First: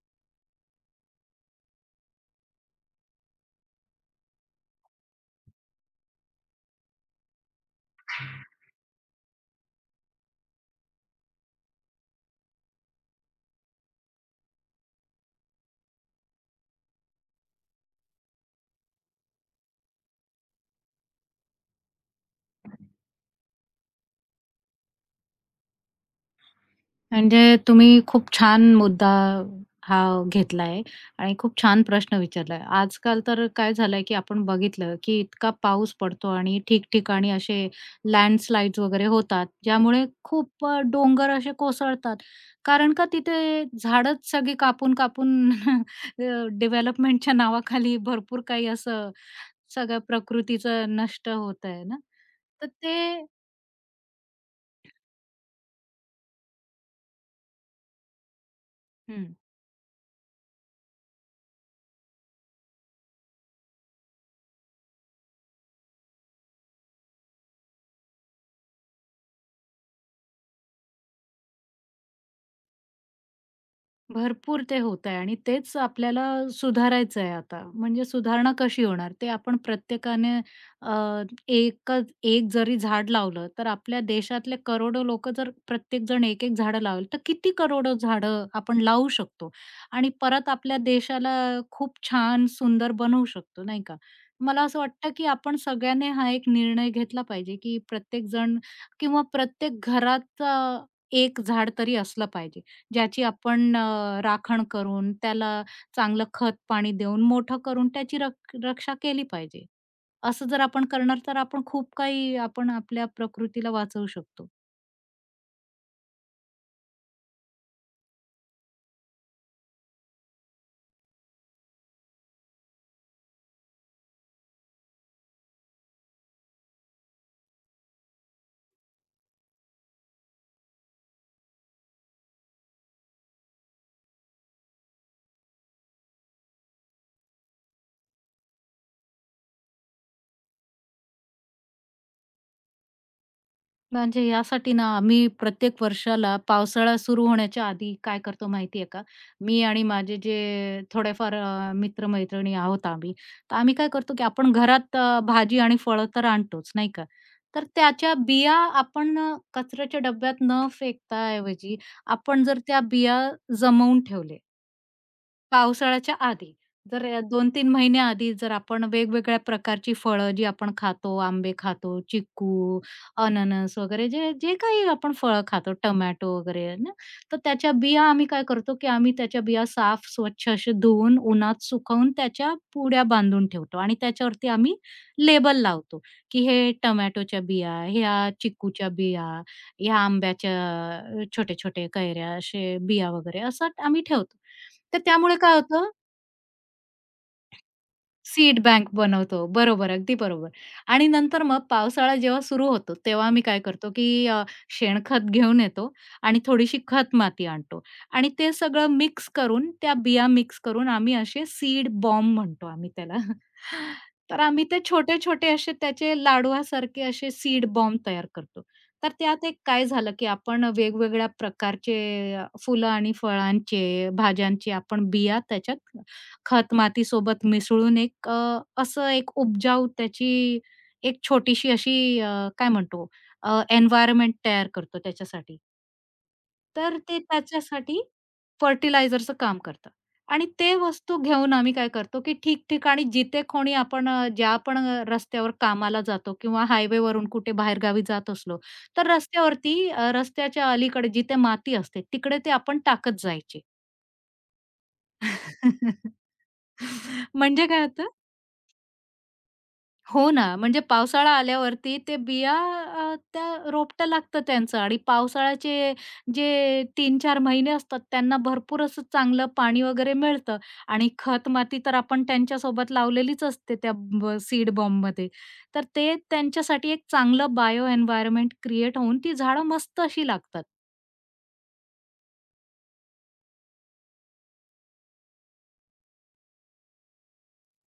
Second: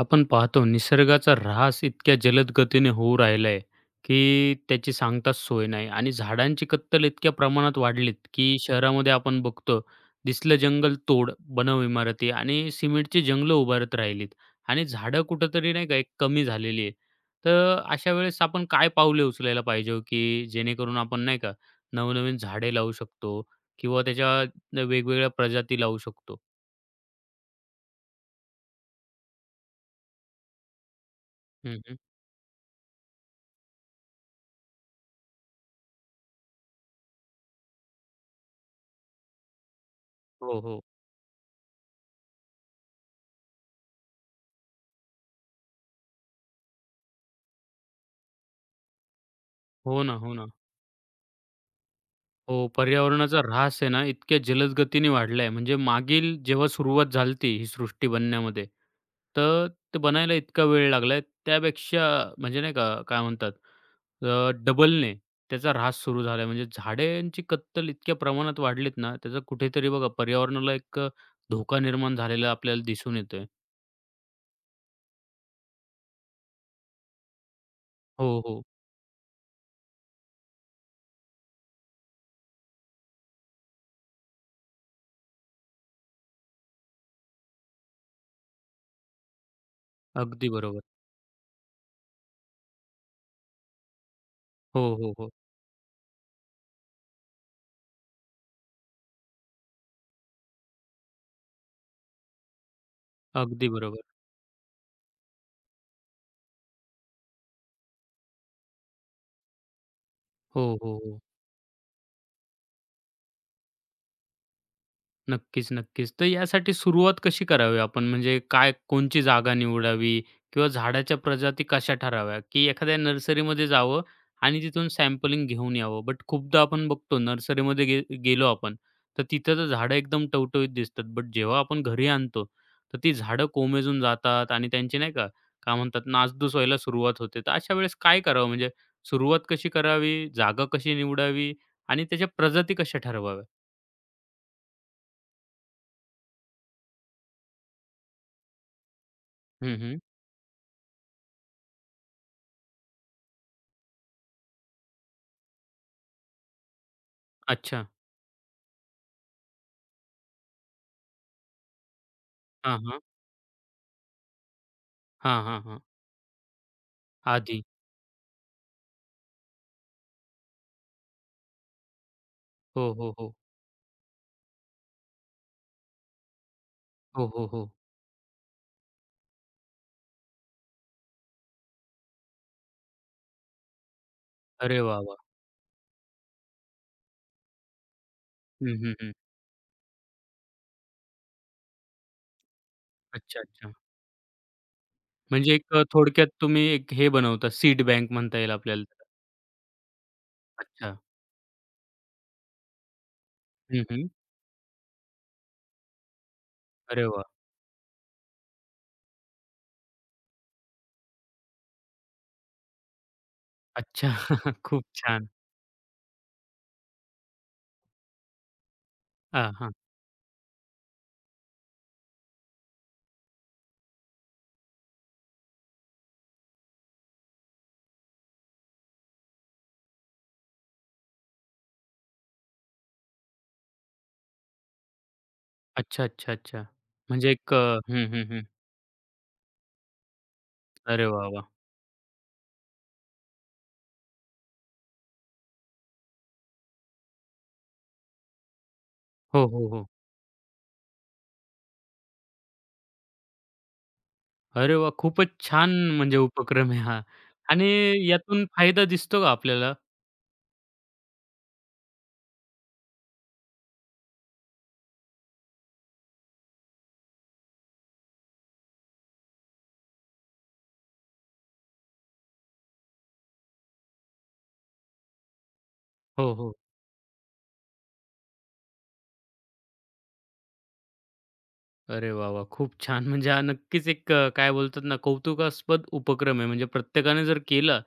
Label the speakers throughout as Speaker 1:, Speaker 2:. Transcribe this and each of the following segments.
Speaker 1: आपण पाहतो निसर्गाचा ऱ्हास इतक्या जलद गतीने होऊ राहिला आहे, की त्याची सांगताच सोय नाही आणि झाडांची कत्तल इतक्या प्रमाणात वाढलीत, की शहरामध्ये आपण बघतो, दिसलं जंगल तोड, बनव इमारती आणि सिमेंटची जंगलं उभारत राहिलीत आणि झाडं कुठेतरी नाही का एक कमी झालेली आहे. तर अशा वेळेस आपण काय पावले उचलायला पाहिजे हो, की जेणेकरून आपण नाही का नवनवीन झाडे लावू शकतो किंवा त्याच्या वेगवेगळ्या प्रजाती लावू शकतो?
Speaker 2: म्हणजे तुम्ही खूप छान मुद्दा हा घेतलाय आणि खूप
Speaker 1: हं,
Speaker 2: छान
Speaker 1: हं.
Speaker 2: प्रश्न विचारलाय. आजकाल तर काय झालंय, की आपण बघितलं, की इतका पाऊस पडतो आणि ठिकठिकाणी असे लँडस्लाइड्स वगैरे होतात, ज्यामुळे
Speaker 1: हो,
Speaker 2: खूप
Speaker 1: हो.
Speaker 2: डोंगर असे कोसळतात. कारण का तिथे झाडंच सगळी कापून-कापून डेव्हलपमेंटच्या नावाखाली भरपूर काही असं सगळं
Speaker 1: हो ना, हो ना.
Speaker 2: प्रकृतीचं नष्ट होत आहे ना.
Speaker 1: हो,
Speaker 2: तर ते
Speaker 1: पर्यावरणाचा ऱ्हास आहे ना, इतक्या जलद गतीने वाढला आहे. म्हणजे मागील जेव्हा सुरुवात झाली होती ही सृष्टी बनण्यामध्ये,
Speaker 2: हं.
Speaker 1: तर ते बनायला इतका वेळ लागलाय. त्यापेक्षा म्हणजे नाही का, काय म्हणतात डबलने त्याचा ऱ्हास सुरू झालाय. म्हणजे झाडांची कत्तल इतक्या प्रमाणात वाढलीत ना, त्याचा कुठेतरी बघा पर्यावरणाला एक धोका निर्माण झालेला आपल्याला दिसून येतोय.
Speaker 2: भरपूर ते होतंय आणि तेच आपल्याला सुधारायचं आहे आता. म्हणजे
Speaker 1: हो,
Speaker 2: सुधारणा
Speaker 1: हो.
Speaker 2: कशी होणार? ते आपण प्रत्येकाने अ, एकच एक जरी झाड लावलं, तर आपल्या देशातले करोडो लोकं जर प्रत्येकजण एक-एक झाडं लावली, तर किती करोडो झाडं आपण लावू शकतो आणि
Speaker 1: अगदी
Speaker 2: परत आपल्या
Speaker 1: बरोबर.
Speaker 2: देशाला खूप छान सुंदर बनवू शकतो, नाही का? मला असं
Speaker 1: हो,
Speaker 2: वाटतं,
Speaker 1: हो,
Speaker 2: की
Speaker 1: हो.
Speaker 2: आपण सगळ्यांनी हा एक निर्णय घेतला पाहिजे, की प्रत्येकजण किंवा प्रत्येक घरात 1 झाड तरी असलं पाहिजे. ज्याची
Speaker 1: अगदी
Speaker 2: आपण
Speaker 1: बरोबर.
Speaker 2: राखण करून त्याला चांगलं खत पाणी देऊन मोठं करून त्याची रक्षा केली पाहिजे. असं जर
Speaker 1: हो,
Speaker 2: आपण
Speaker 1: हो,
Speaker 2: करणार
Speaker 1: हो.
Speaker 2: तर आपण खूप काही आपल्या प्रकृतीला वाचवू शकतो.
Speaker 1: नक्कीच, नक्कीच. तर यासाठी सुरुवात कशी करावी आपण? म्हणजे काय कोणची जागा निवडावी किंवा झाडाच्या प्रजाती कशा ठराव्या? की एखाद्या नर्सरीमध्ये जावं आणि तिथून सॅम्पलिंग घेऊन यावं. बट खूपदा आपण बघतो नर्सरीमध्ये गेलो आपण, तर तिथं तर झाडं एकदम टवटवीत दिसतात. बट जेव्हा आपण घरी आणतो, तर ती झाडं कोमेजून जातात आणि त्यांची नाही का, काय म्हणतात नासधूस व्हायला सुरुवात होते. तर अशा वेळेस काय करावं? म्हणजे सुरुवात कशी करावी? जागा कशी निवडावी? आणि त्याच्या प्रजाती कशा ठरवाव्या?
Speaker 2: म्हणजे यासाठी ना आम्ही प्रत्येक वर्षाला पावसाळा सुरू होण्याच्या आधी काय करतो माहिती आहे का? मी
Speaker 1: हं,
Speaker 2: आणि
Speaker 1: हं.
Speaker 2: माझे जे थोडेफार मित्र-मैत्रिणी आहोत आम्ही, तर आम्ही काय करतो की आपण घरात भाजी आणि फळं तर आणतोच, नाही का? तर
Speaker 1: अच्छा.
Speaker 2: त्याच्या बिया आपण कचऱ्याच्या डब्यात न फेकता ऐवजी आपण जर
Speaker 1: हां,
Speaker 2: त्या
Speaker 1: हां.
Speaker 2: बिया जमवून ठेवले
Speaker 1: हां, हां, हां.
Speaker 2: पावसाळ्याच्या आधी. जर
Speaker 1: आधी.
Speaker 2: 3 महिन्याआधी जर आपण वेगवेगळ्या प्रकारची फळं जी आपण खातो, आंबे खातो, चिक्कू,
Speaker 1: हो, हो, हो.
Speaker 2: अननस वगैरे जे जे काही आपण फळं खातो, टोमॅटो वगैरे आहे ना,
Speaker 1: हो,
Speaker 2: तर
Speaker 1: हो, हो.
Speaker 2: त्याच्या बिया आम्ही काय करतो, की आम्ही त्याच्या बिया साफ स्वच्छ असे धुवून, उन्हात सुकवून त्याच्या पुड्या बांधून ठेवतो आणि त्याच्यावरती आम्ही
Speaker 1: अरे वाह, वाह!
Speaker 2: लेबल लावतो, की हे टोमॅटोच्या बिया, ह्या
Speaker 1: हं,
Speaker 2: चिक्कूच्या
Speaker 1: हं, हं.
Speaker 2: बिया, ह्या आंब्याच्या छोटे-छोटे कैऱ्या असे बिया
Speaker 1: अच्छा,
Speaker 2: वगैरे असं
Speaker 1: अच्छा.
Speaker 2: आम्ही ठेवतो. तर त्यामुळे
Speaker 1: म्हणजे
Speaker 2: काय
Speaker 1: एक
Speaker 2: होतं
Speaker 1: थोडक्यात तुम्ही एक हे बनवता सीड बँक म्हणता येईल
Speaker 2: सीड
Speaker 1: आपल्याला
Speaker 2: बँक
Speaker 1: त्याला.
Speaker 2: बनवतो. बरोबर, अगदी बरोबर.
Speaker 1: अच्छा.
Speaker 2: आणि नंतर मग पावसाळा जेव्हा सुरू होतो, तेव्हा मी काय
Speaker 1: हं,
Speaker 2: करतो,
Speaker 1: हं.
Speaker 2: की शेणखत घेऊन येतो आणि थोडीशी
Speaker 1: अरे
Speaker 2: खत
Speaker 1: वाह!
Speaker 2: माती आणतो आणि ते सगळं मिक्स करून, त्या बिया मिक्स करून आम्ही असे सीड बॉम्ब म्हणतो आम्ही त्याला.
Speaker 1: अच्छा.
Speaker 2: तर आम्ही ते
Speaker 1: खूप छान.
Speaker 2: छोटे-छोटे असे त्याचे लाडवासारखे असे सीड बॉम्ब तयार करतो. तर त्यात
Speaker 1: हां,
Speaker 2: एक
Speaker 1: हां.
Speaker 2: काय झालं, की आपण वेगवेगळ्या प्रकारचे फुलं आणि फळांचे, भाज्यांचे आपण बिया त्याच्यात खत मातीसोबत मिसळून एक अ, असं एक उपजाऊ त्याची एक छोटीशी अशी अ, काय म्हणतो अ, एन्व्हायर्नमेंट तयार करतो त्याच्यासाठी.
Speaker 1: अच्छा, अच्छा, अच्छा.
Speaker 2: तर ते
Speaker 1: म्हणजे एक अ,
Speaker 2: त्याच्यासाठी
Speaker 1: हं, हं, हं.
Speaker 2: फर्टिलायझरचं काम करतं आणि ते
Speaker 1: अरे
Speaker 2: वस्तू
Speaker 1: वाह, वाह!
Speaker 2: घेऊन आम्ही काय करतो, की ठिकठिकाणी जिथे कोणी आपण ज्या पण रस्त्यावर कामाला जातो किंवा हायवेवरून कुठे बाहेरगावी जात असलो, तर
Speaker 1: हो, हो,
Speaker 2: रस्त्यावरती
Speaker 1: हो.
Speaker 2: रस्त्याच्या अलीकडे जिथे माती असते तिकडे ते आपण टाकत जायचे.
Speaker 1: अरे वाह! खूपच छान म्हणजे उपक्रम आहे हा आणि
Speaker 2: म्हणजे काय होतं
Speaker 1: यातून फायदा दिसतो का आपल्याला?
Speaker 2: हो ना, म्हणजे पावसाळा आल्यावरती ते बिया त्या रोपटं लागतं त्यांचं आणि पावसाळ्याचे जे तीन-चार महिने असतात त्यांना भरपूर असं चांगलं पाणी वगैरे मिळतं आणि खत-माती तर आपण त्यांच्यासोबत लावलेलीच असते त्या सीड बॉम्बमध्ये. तर ते
Speaker 1: हो, हो.
Speaker 2: त्यांच्यासाठी एक चांगलं बायो एन्व्हायर्नमेंट क्रिएट होऊन ती झाडं मस्त अशी लागतात.
Speaker 1: अरे वाह, वाह! खूप छान. म्हणजे हा नक्कीच एक काय बोलतात ना, कौतुकास्पद उपक्रम आहे. म्हणजे प्रत्येकाने जर केला,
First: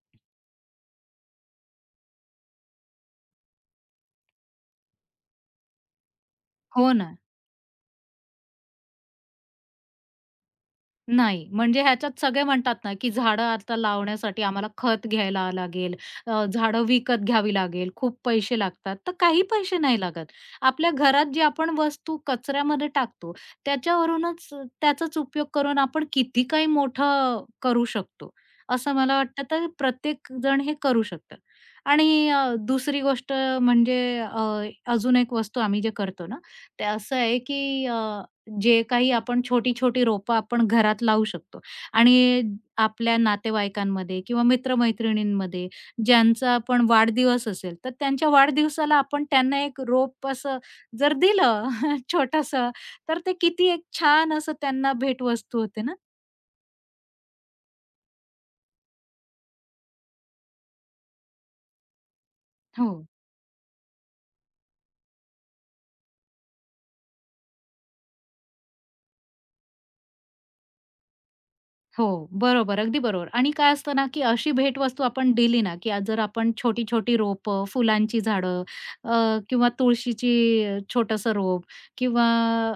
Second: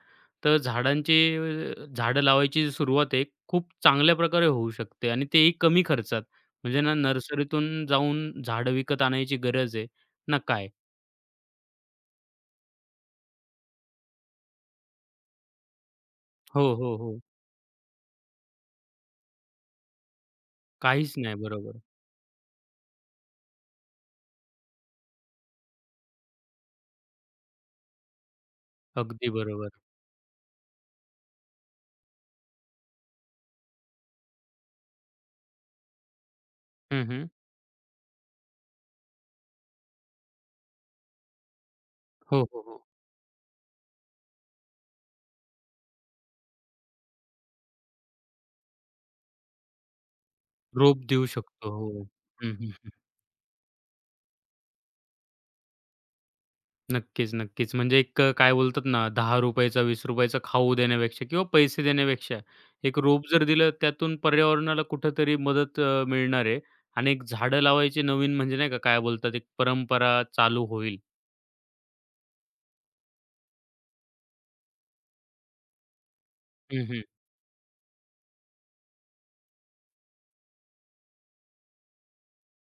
Speaker 1: तर झाडं लावायची जी सुरुवात आहे, खूप चांगल्या प्रकारे होऊ शकते आणि तेही कमी खर्चात. म्हणजे
Speaker 2: हो
Speaker 1: ना
Speaker 2: ना.
Speaker 1: नर्सरीतून जाऊन झाडं विकत आणायची गरज आहे ना काय.
Speaker 2: नाही, म्हणजे ह्याच्यात सगळे म्हणतात ना, की झाडं आता लावण्यासाठी आम्हाला खत घ्यायला लागेल,
Speaker 1: हो,
Speaker 2: झाडं
Speaker 1: हो, हो.
Speaker 2: विकत घ्यावी लागेल, खूप पैसे लागतात. तर काही पैसे नाही लागत. आपल्या
Speaker 1: काहीच
Speaker 2: घरात
Speaker 1: नाही.
Speaker 2: जी आपण
Speaker 1: बरोबर.
Speaker 2: वस्तू कचऱ्यामध्ये टाकतो, त्याच्यावरूनच त्याचाच उपयोग करून आपण किती काही मोठं करू शकतो, असं मला
Speaker 1: अगदी
Speaker 2: वाटतं. तर
Speaker 1: बरोबर.
Speaker 2: प्रत्येक जण हे करू शकतं. आणि दुसरी गोष्ट म्हणजे अजून एक वस्तू आम्ही जे करतो ना, ते
Speaker 1: हं,
Speaker 2: असं
Speaker 1: हं.
Speaker 2: आहे, की जे काही आपण छोटी-छोटी रोपं आपण घरात लावू शकतो
Speaker 1: हो,
Speaker 2: आणि
Speaker 1: हो, हो.
Speaker 2: आपल्या नातेवाईकांमध्ये किंवा मित्र-मैत्रिणींमध्ये ज्यांचा आपण वाढदिवस असेल, तर त्यांच्या वाढदिवसाला आपण त्यांना एक रोप असं
Speaker 1: रोप
Speaker 2: जर
Speaker 1: देऊ
Speaker 2: दिलं
Speaker 1: शकतो. हो. हं,
Speaker 2: छोटंसं,
Speaker 1: हं.
Speaker 2: तर ते किती एक छान असं त्यांना भेटवस्तू होते ना.
Speaker 1: नक्कीच, नक्कीच. म्हणजे एक काय बोलतात ना ₹10 चा, ₹20 खाऊ देण्यापेक्षा किंवा पैसे देण्यापेक्षा
Speaker 2: हो.
Speaker 1: एक रोप जर दिलं त्यातून पर्यावरणाला कुठेतरी मदत मिळणार आहे आणि एक झाडं लावायची नवीन म्हणजे नाही का, काय बोलतात एक परंपरा चालू होईल.
Speaker 2: हो, बरोबर. अगदी बरोबर आणि काय असतं ना, की अशी भेटवस्तू आपण दिली ना, की आज जर आपण
Speaker 1: हं, हं.
Speaker 2: छोटी-छोटी रोपं, फुलांची झाडं अ, किंवा तुळशीची छोटंसं रोप किंवा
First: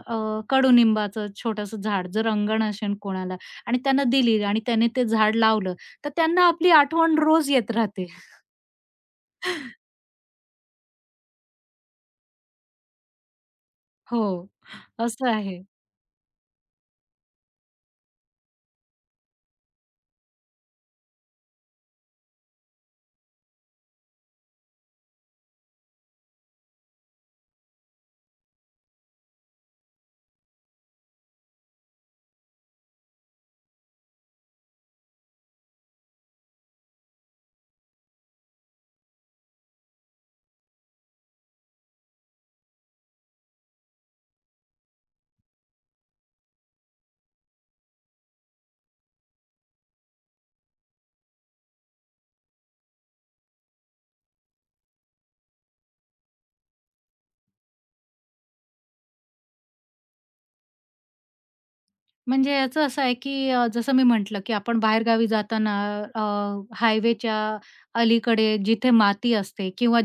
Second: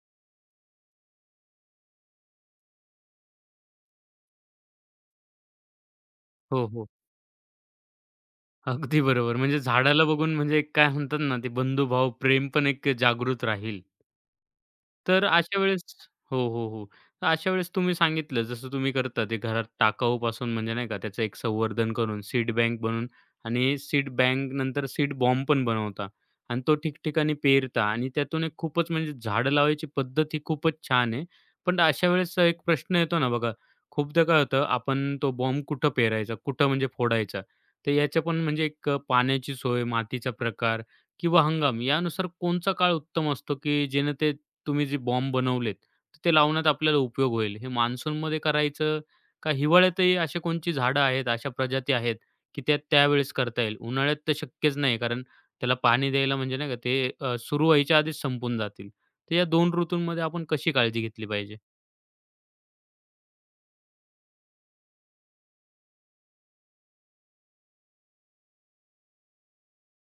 Speaker 2: अ, कडुनिंबाचं छोटंसं झाड जर अंगण असेल कोणाला आणि त्यांना दिली आणि त्याने ते झाड लावलं, तर त्यांना
Speaker 1: हो,
Speaker 2: आपली
Speaker 1: हो.
Speaker 2: आठवण रोज येत राहते.
Speaker 1: अगदी बरोबर. म्हणजे झाडाला बघून म्हणजे एक काय म्हणतात ना, ते बंधुभाव, प्रेम पण एक जागृत राहील.
Speaker 2: हो,
Speaker 1: तर
Speaker 2: असं
Speaker 1: अशा
Speaker 2: आहे.
Speaker 1: वेळेस हो, हो, हो. तर अशा वेळेस तुम्ही सांगितलं, जसं तुम्ही करता ते घरात टाकाऊपासून म्हणजे नाही का, त्याचं एक संवर्धन करून सीड बँक बनवून आणि सीड बँक नंतर सीड बॉम्ब पण बनवता आणि तो ठिकठिकाणी पेरता आणि त्यातून एक खूपच म्हणजे झाडं लावायची पद्धत ही खूपच छान आहे. पण अशा वेळेस एक प्रश्न येतो ना बघा, खूपदा काय होतं, आपण तो बॉम्ब कुठं पेरायचा, कुठं म्हणजे फोडायचा? तर ह्याच्या पण म्हणजे एक पाण्याची सोय, मातीचा प्रकार किंवा हंगाम यानुसार कोणचा काळ उत्तम असतो, की जेणे ते तुम्ही जे बॉम्ब बनवलेत, तर ते लावण्यात आपल्याला उपयोग होईल? हे मान्सूनमध्ये करायचं का हिवाळ्यातही अशी कोणची झाडं आहेत, अशा प्रजाती आहेत, की त्या त्यावेळेस करता येईल? उन्हाळ्यात तर शक्यच नाही, कारण त्याला पाणी द्यायला म्हणजे नाही का ते सुरू व्हायच्या आधीच संपून जातील. तर या 2 ऋतूंमध्ये आपण कशी काळजी घेतली पाहिजे?
Speaker 2: म्हणजे याचं असं आहे, की जसं मी म्हटलं, की आपण बाहेरगावी जाताना अ, हायवेच्या अलीकडे जिथे माती असते किंवा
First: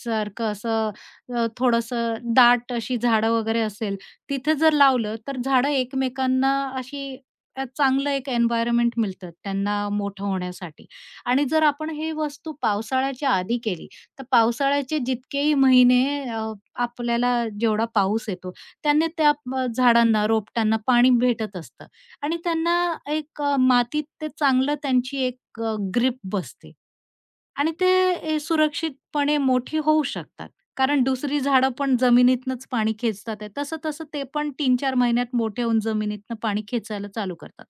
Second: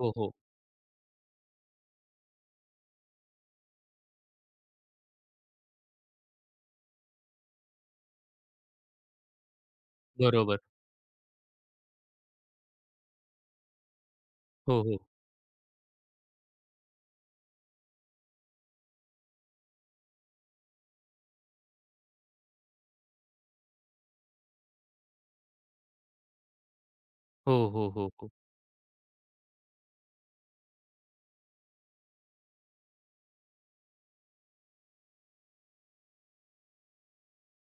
Speaker 1: हो, हो.
Speaker 2: असं थोडंसं दाट अशी झाडं वगैरे असेल, तिथे जर लावलं तर झाडं एकमेकांना अशी चांगलं एक एन्व्हायर्नमेंट मिळतं त्यांना मोठं
Speaker 1: बरोबर.
Speaker 2: होण्यासाठी. आणि जर आपण हे वस्तू पावसाळ्याच्या आधी केली, तर
Speaker 1: हो, हो.
Speaker 2: पावसाळ्याचे जितकेही महिने अ, आपल्याला जेवढा पाऊस येतो त्यांनी त्या झाडांना, रोपट्यांना पाणी भेटत असतं आणि त्यांना एक मातीत ते चांगलं त्यांची एक ग्रिप बसते.
Speaker 1: हो,
Speaker 2: आणि
Speaker 1: हो,
Speaker 2: ते
Speaker 1: हो, हो.
Speaker 2: सुरक्षितपणे मोठी होऊ शकतात. कारण दुसरी झाडं पण जमिनीतनंच पाणी खेचतात आहे. तसं-तसं ते पण 3-4 महिन्यात मोठे होऊन जमिनीतनं पाणी खेचायला चालू करतात.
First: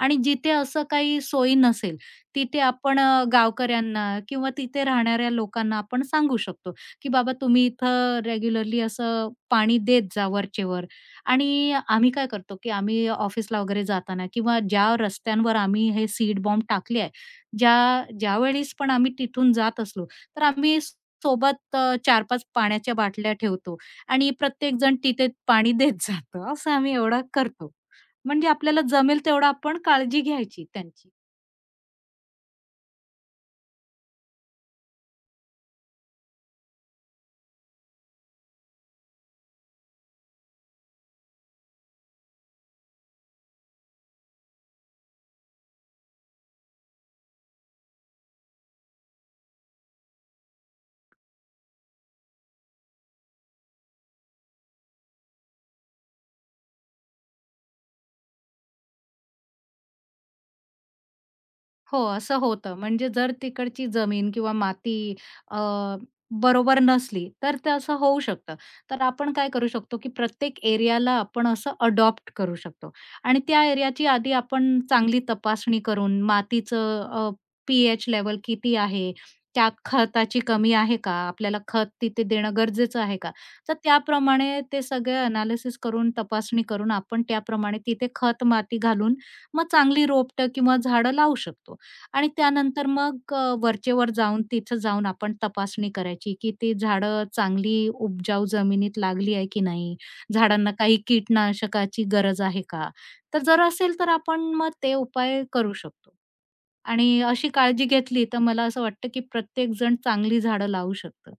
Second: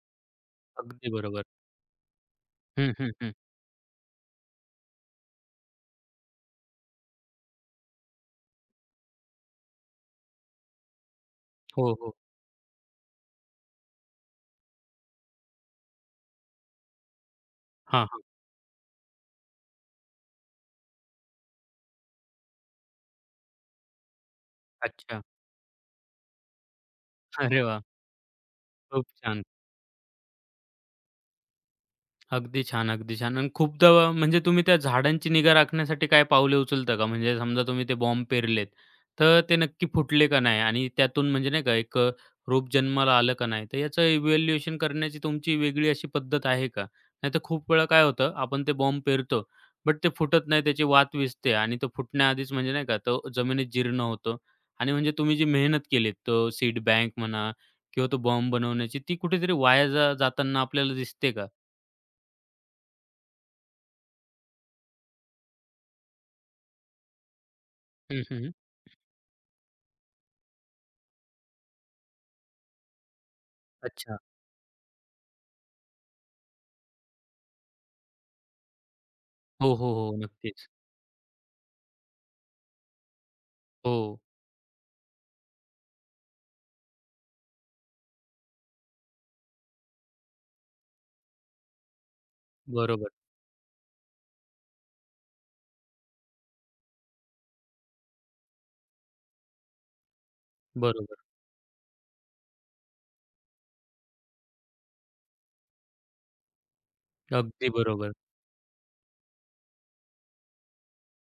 Speaker 2: आणि जिथे असं
Speaker 1: अगदी
Speaker 2: काही
Speaker 1: बरोबर.
Speaker 2: सोयी नसेल, तिथे
Speaker 1: हं,
Speaker 2: आपण
Speaker 1: हं, हं.
Speaker 2: गावकऱ्यांना किंवा तिथे राहणाऱ्या लोकांना आपण सांगू शकतो, की "बाबा तुम्ही इथं रेग्युलरली असं पाणी देत जा वरचेवर." आणि
Speaker 1: हो,
Speaker 2: आम्ही
Speaker 1: हो.
Speaker 2: काय करतो, की आम्ही ऑफिसला वगैरे जाताना किंवा ज्या रस्त्यांवर आम्ही हे सीड बॉम्ब टाकले आहे, ज्या
Speaker 1: हां.
Speaker 2: ज्यावेळेस पण आम्ही तिथून जात असलो, तर सोबत 4-5 पाण्याच्या बाटल्या ठेवतो आणि प्रत्येकजण
Speaker 1: अच्छा.
Speaker 2: तिथे पाणी देत जातं. असं आम्ही एवढं
Speaker 1: अरे
Speaker 2: करतो.
Speaker 1: वाह!
Speaker 2: म्हणजे आपल्याला
Speaker 1: खूप
Speaker 2: जमेल
Speaker 1: छान.
Speaker 2: तेवढं आपण काळजी घ्यायची त्यांची.
Speaker 1: अगदी छान, अगदी छान. आणि खूपदा म्हणजे तुम्ही त्या झाडांची निगा राखण्यासाठी काय पावले उचलता का? म्हणजे समजा तुम्ही ते बॉम्ब पेरलेत, तर ते नक्की फुटले का नाही? आणि त्यातून म्हणजे नाही का एक रोप जन्माला आलं का नाही? तर याचं इव्हॅल्युएशन करण्याची तुमची वेगळी अशी पद्धत आहे का? नाहीतर खूप वेळा काय होतं, आपण ते बॉम्ब पेरतो, बट ते फुटत नाही, त्याची वात विझते आणि तो फुटण्याआधीच म्हणजे नाही का, तो जमिनीत जीर्ण होतो. आणि म्हणजे तुम्ही जी मेहनत केलीत, तो सीड बँक म्हणा किंवा तो बॉम्ब बनवण्याची, ती कुठेतरी वाया जाताना आपल्याला दिसते का?
Speaker 2: हो, असं होतं. म्हणजे जर तिकडची जमीन किंवा माती अ, बरोबर नसली, तर ते असं होऊ शकतं. तर आपण काय करू शकतो, की प्रत्येक एरियाला आपण असं अडॉप्ट करू शकतो आणि त्या एरियाची
Speaker 1: अच्छा.
Speaker 2: आधी आपण चांगली तपासणी करून मातीचं पी-एच लेवल किती आहे?
Speaker 1: हो,
Speaker 2: त्यात
Speaker 1: हो, हो.
Speaker 2: खताची
Speaker 1: नक्कीच.
Speaker 2: कमी आहे का? आपल्याला खत तिथे देणं गरजेचं आहे का? तर
Speaker 1: हो.
Speaker 2: त्याप्रमाणे ते सगळे एनालिसिस करून, तपासणी करून आपण त्याप्रमाणे तिथे खत, माती घालून मग चांगली रोपटं किंवा झाडं लावू शकतो. आणि त्यानंतर
Speaker 1: बरोबर,
Speaker 2: मग वरचेवर जाऊन तिथं जाऊन आपण तपासणी करायची, की ती झाडं चांगली उपजाऊ जमिनीत लागली आहे की नाही? झाडांना काही
Speaker 1: बरोबर.
Speaker 2: कीटनाशकाची गरज आहे का? तर जर असेल तर आपण मग ते उपाय करू शकतो. आणि अशी
Speaker 1: अगदी
Speaker 2: काळजी
Speaker 1: बरोबर.
Speaker 2: घेतली तर मला असं वाटतं, की प्रत्येकजण चांगली झाडं लावू शकतो.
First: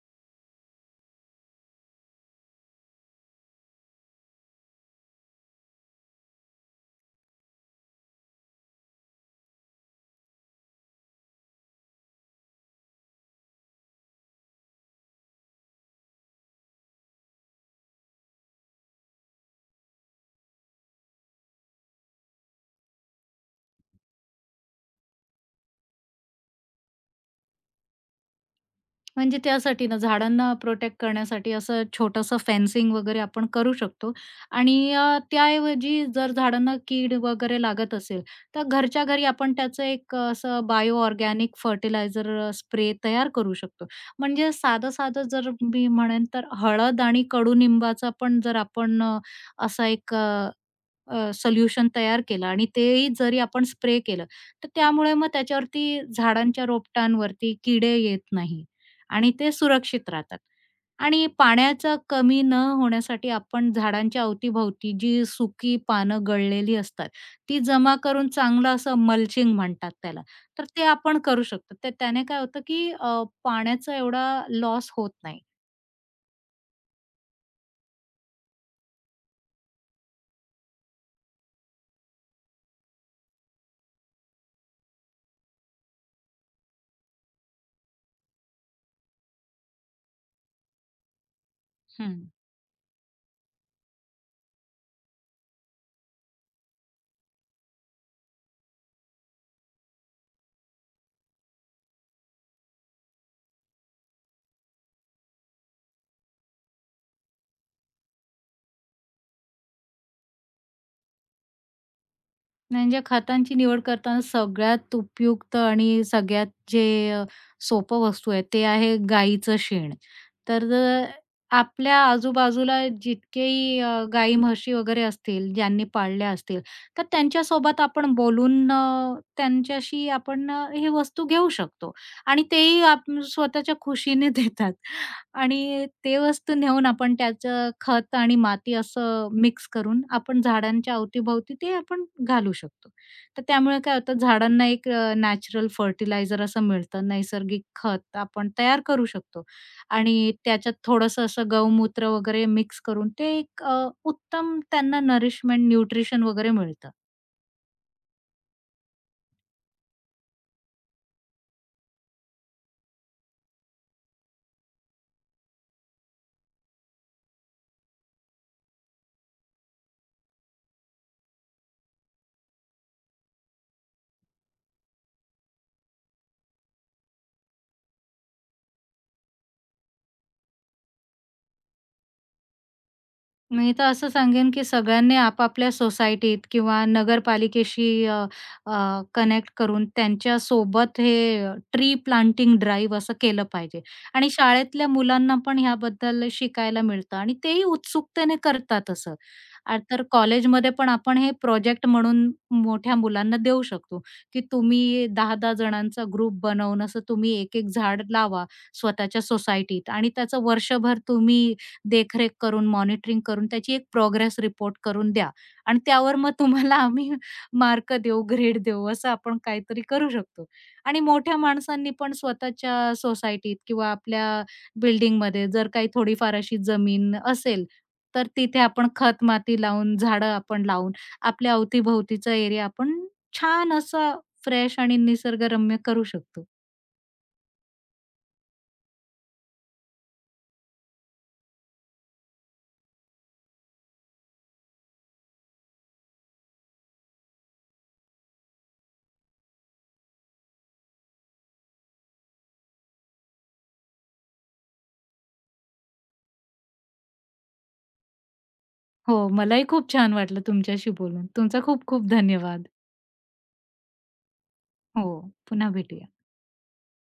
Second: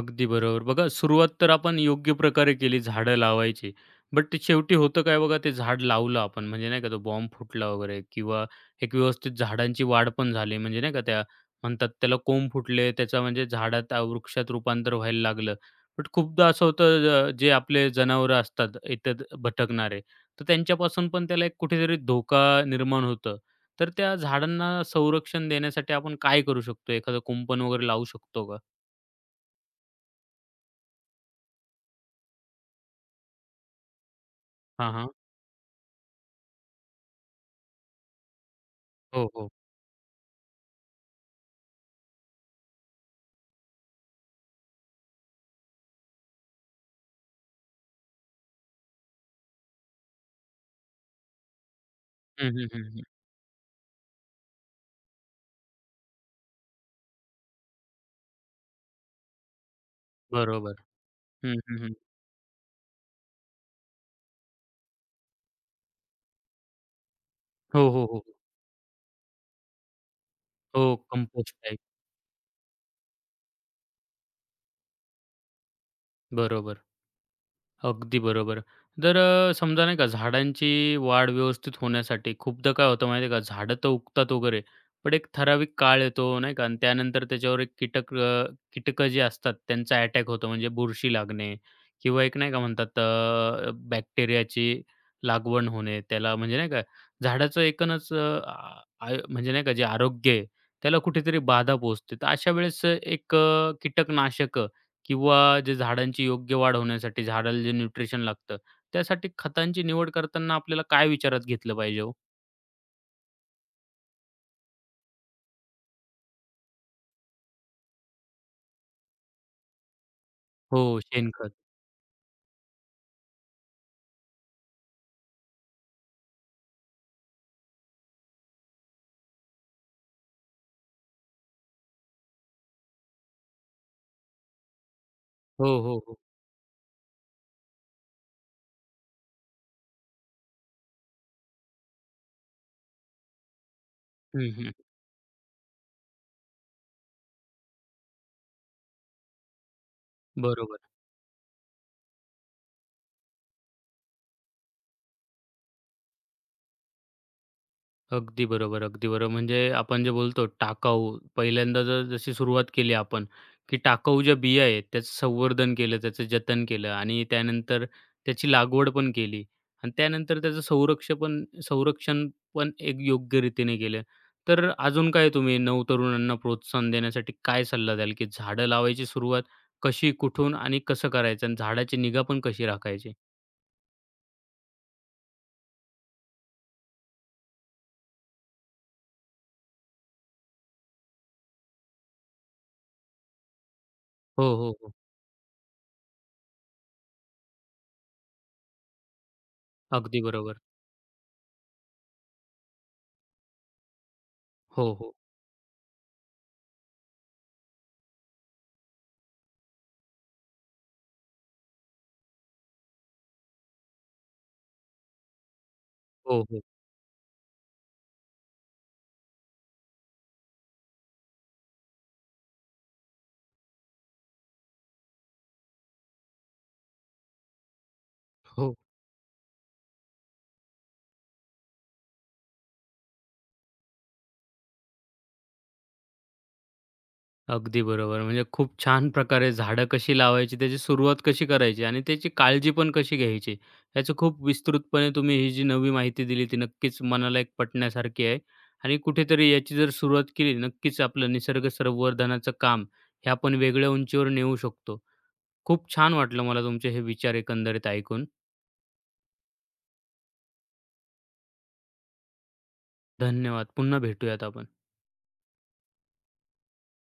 Speaker 1: अगदी बरोबर. बघा सुरुवात तर आपण योग्य प्रकारे केली झाडं लावायची. बट ते शेवटी होतं काय बघा ते झाड लावलं आपण म्हणजे नाही का तो बॉम्ब फुटला वगैरे किंवा एक व्यवस्थित झाडांची वाढ पण झाली म्हणजे नाही का त्या म्हणतात त्याला कोंब फुटले त्याचा म्हणजे वृक्षात रूपांतर व्हायला लागलं. बट खूपदा असं होतं अ, जे आपले जनावरं असतात इतर भटकणारे, तर त्यांच्यापासून पण त्याला एक कुठेतरी धोका निर्माण होतं. तर त्या झाडांना संरक्षण देण्यासाठी आपण काय करू शकतो? एखादं कुंपण वगैरे लावू शकतो का?
Speaker 2: म्हणजे त्यासाठी ना झाडांना प्रोटेक्ट करण्यासाठी असं छोटंसं फेन्सिंग वगैरे आपण करू शकतो
Speaker 1: हां,
Speaker 2: आणि
Speaker 1: हां.
Speaker 2: त्याऐवजी जर झाडांना कीड वगैरे लागत असेल, तर घरच्या घरी
Speaker 1: हो, हो.
Speaker 2: आपण त्याचं एक असं बायो ऑर्गॅनिक फर्टिलायझर स्प्रे तयार करू शकतो. म्हणजे साधं-साधं जर मी म्हणेन तर हळद आणि कडुनिंबाचा पण जर आपण असा एक सोल्युशन तयार केलं
Speaker 1: हं,
Speaker 2: आणि
Speaker 1: हं, हं,
Speaker 2: तेही
Speaker 1: हं.
Speaker 2: जरी आपण स्प्रे केलं, तर त्यामुळे मग त्याच्यावरती झाडांच्या रोपटांवरती किडे येत नाही आणि ते सुरक्षित राहतात.
Speaker 1: बरोबर.
Speaker 2: आणि
Speaker 1: हं, हं, हं.
Speaker 2: पाण्याचा कमी न होण्यासाठी आपण झाडांच्या अवतीभोवती जी सुकी पानं गळलेली असतात, ती
Speaker 1: हो,
Speaker 2: जमा
Speaker 1: हो, हो.
Speaker 2: करून चांगलं असं मल्चिंग म्हणतात त्याला. तर
Speaker 1: हो,
Speaker 2: ते
Speaker 1: हो,
Speaker 2: आपण करू
Speaker 1: कंपोस्ट
Speaker 2: शकतो.
Speaker 1: टाइप.
Speaker 2: तर त्याने काय होतं, की पाण्याचा एवढा लॉस होत नाही.
Speaker 1: बरोबर. अगदी बरोबर. तर अ, समजा नाही का झाडांची वाढ व्यवस्थित होण्यासाठी खूपदा काय होतं माहिती आहे का, झाडं तर उगतात वगैरे, पण एक ठराविक काळ येतो नाही का आणि त्यानंतर त्याच्यावर एक कीटकं जी असतात त्यांचा अटॅक होतो. म्हणजे बुरशी लागणे किंवा एक नाही का म्हणतात बॅक्टेरियाची लागवण होणे. त्याला म्हणजे नाही का झाडाचं एकूणच अ, आ आ म्हणजे नाही का जे आरोग्य आहे त्याला कुठेतरी बाधा पोहोचते. तर अशा वेळेस एक कीटकनाशकं किंवा जे झाडांची योग्य वाढ होण्यासाठी झाडाला जे न्यूट्रिशन लागतं, त्यासाठी खतांची निवड करताना आपल्याला काय विचारात घेतलं पाहिजे हो?
Speaker 2: म्हणजे खतांची निवड करताना सगळ्यात उपयुक्त आणि सगळ्यात जे सोपं वस्तू आहे ते आहे गाईचं शेण. तर
Speaker 1: हो, शेणखत.
Speaker 2: आपल्या आजूबाजूला जितकेही गाई, म्हशी वगैरे असतील, ज्यांनी पाळल्या असतील, तर त्यांच्यासोबत आपण बोलून त्यांच्याशी आपण ही वस्तू घेऊ शकतो आणि तेही स्वतःच्या खुशीने देतात.
Speaker 1: हो,
Speaker 2: आणि
Speaker 1: हो,
Speaker 2: ते
Speaker 1: हो.
Speaker 2: वस्तू नेऊन आपण त्याचं खत आणि माती असं मिक्स करून आपण झाडांच्या अवतीभोवती ते आपण घालू शकतो. तर त्यामुळे काय होतं
Speaker 1: हं,
Speaker 2: झाडांना
Speaker 1: हं.
Speaker 2: एक नॅचरल फर्टिलायझर असं मिळतं. नैसर्गिक खत आपण तयार करू शकतो आणि त्याच्यात
Speaker 1: बरोबर.
Speaker 2: थोडंसं असं गौमूत्र वगैरे मिक्स करून ते एक उत्तम त्यांना नरिशमेंट, न्यूट्रिशन वगैरे मिळतं.
Speaker 1: अगदी बरोबर, अगदी बरोबर. म्हणजे आपण जे बोलतो टाकाऊ, पहिल्यांदा जर जशी सुरुवात केली आपण, की टाकाऊ ज्या बिया आहेत त्याचं संवर्धन केलं, त्याचं जतन केलं आणि त्यानंतर त्याची लागवड पण केली आणि त्यानंतर त्याचं संरक्षण पण एक योग्य रीतीने केलं. तर अजून काय तुम्ही नवतरुणांना प्रोत्साहन देण्यासाठी काय सल्ला द्याल, की झाडं लावायची सुरुवात कशी, कुठून आणि कसं करायचं आणि झाडाची निगा पण कशी राखायची?
Speaker 2: मी तर असं सांगेन, की सगळ्यांनी आपापल्या सोसायटीत किंवा नगरपालिकेशी अ, अ, कनेक्ट करून त्यांच्या सोबत हे ट्री प्लांटिंग ड्राईव्ह असं केलं पाहिजे आणि
Speaker 1: हो, हो,
Speaker 2: शाळेतल्या
Speaker 1: हो.
Speaker 2: मुलांना पण ह्याबद्दल शिकायला मिळतं आणि तेही उत्सुकतेने करतात असं. तर
Speaker 1: अगदी बरोबर.
Speaker 2: कॉलेजमध्ये पण आपण हे प्रोजेक्ट म्हणून मोठ्या मुलांना देऊ शकतो, की
Speaker 1: हो,
Speaker 2: तुम्ही
Speaker 1: हो.
Speaker 2: 10-10 जणांचा ग्रुप बनवून असं तुम्ही एक-एक झाड लावा स्वतःच्या सोसायटीत आणि त्याचं वर्षभर तुम्ही देखरेख करून, मॉनिटरिंग करून त्याची एक प्रोग्रेस रिपोर्ट करून द्या आणि त्यावर मग
Speaker 1: हो, हो.
Speaker 2: तुम्हाला आम्ही मार्क देऊ, ग्रेड देऊ असं आपण काहीतरी करू शकतो. आणि मोठ्या माणसांनी पण स्वतःच्या सोसायटीत किंवा आपल्या बिल्डिंगमध्ये जर काही थोडीफार अशी जमीन असेल, तर तिथे
Speaker 1: हो.
Speaker 2: आपण खत-माती लावून, झाडं आपण लावून, आपल्या अवतीभोवतीचा एरिया आपण छान असा फ्रेश आणि निसर्गरम्य करू शकतो.
Speaker 1: अगदी बरोबर. म्हणजे खूप छान प्रकारे झाडं कशी लावायची, त्याची सुरुवात कशी करायची आणि त्याची काळजी पण कशी घ्यायची, याचं खूप विस्तृतपणे तुम्ही ही जी नवी माहिती दिली, ती नक्कीच मनाला एक पटण्यासारखी आहे. आणि कुठेतरी याची जर सुरुवात केली, नक्कीच आपलं निसर्ग संवर्धनाचं काम हे आपण वेगळ्या उंचीवर नेऊ शकतो. खूप छान वाटलं मला तुमचे हे विचार एकंदरीत ऐकून.
Speaker 2: हो, मलाही खूप छान वाटलं तुमच्याशी बोलून. तुमचा खूप खूप धन्यवाद.
Speaker 1: धन्यवाद. पुन्हा भेटूयात आपण.
Speaker 2: हो, पुन्हा भेटूया.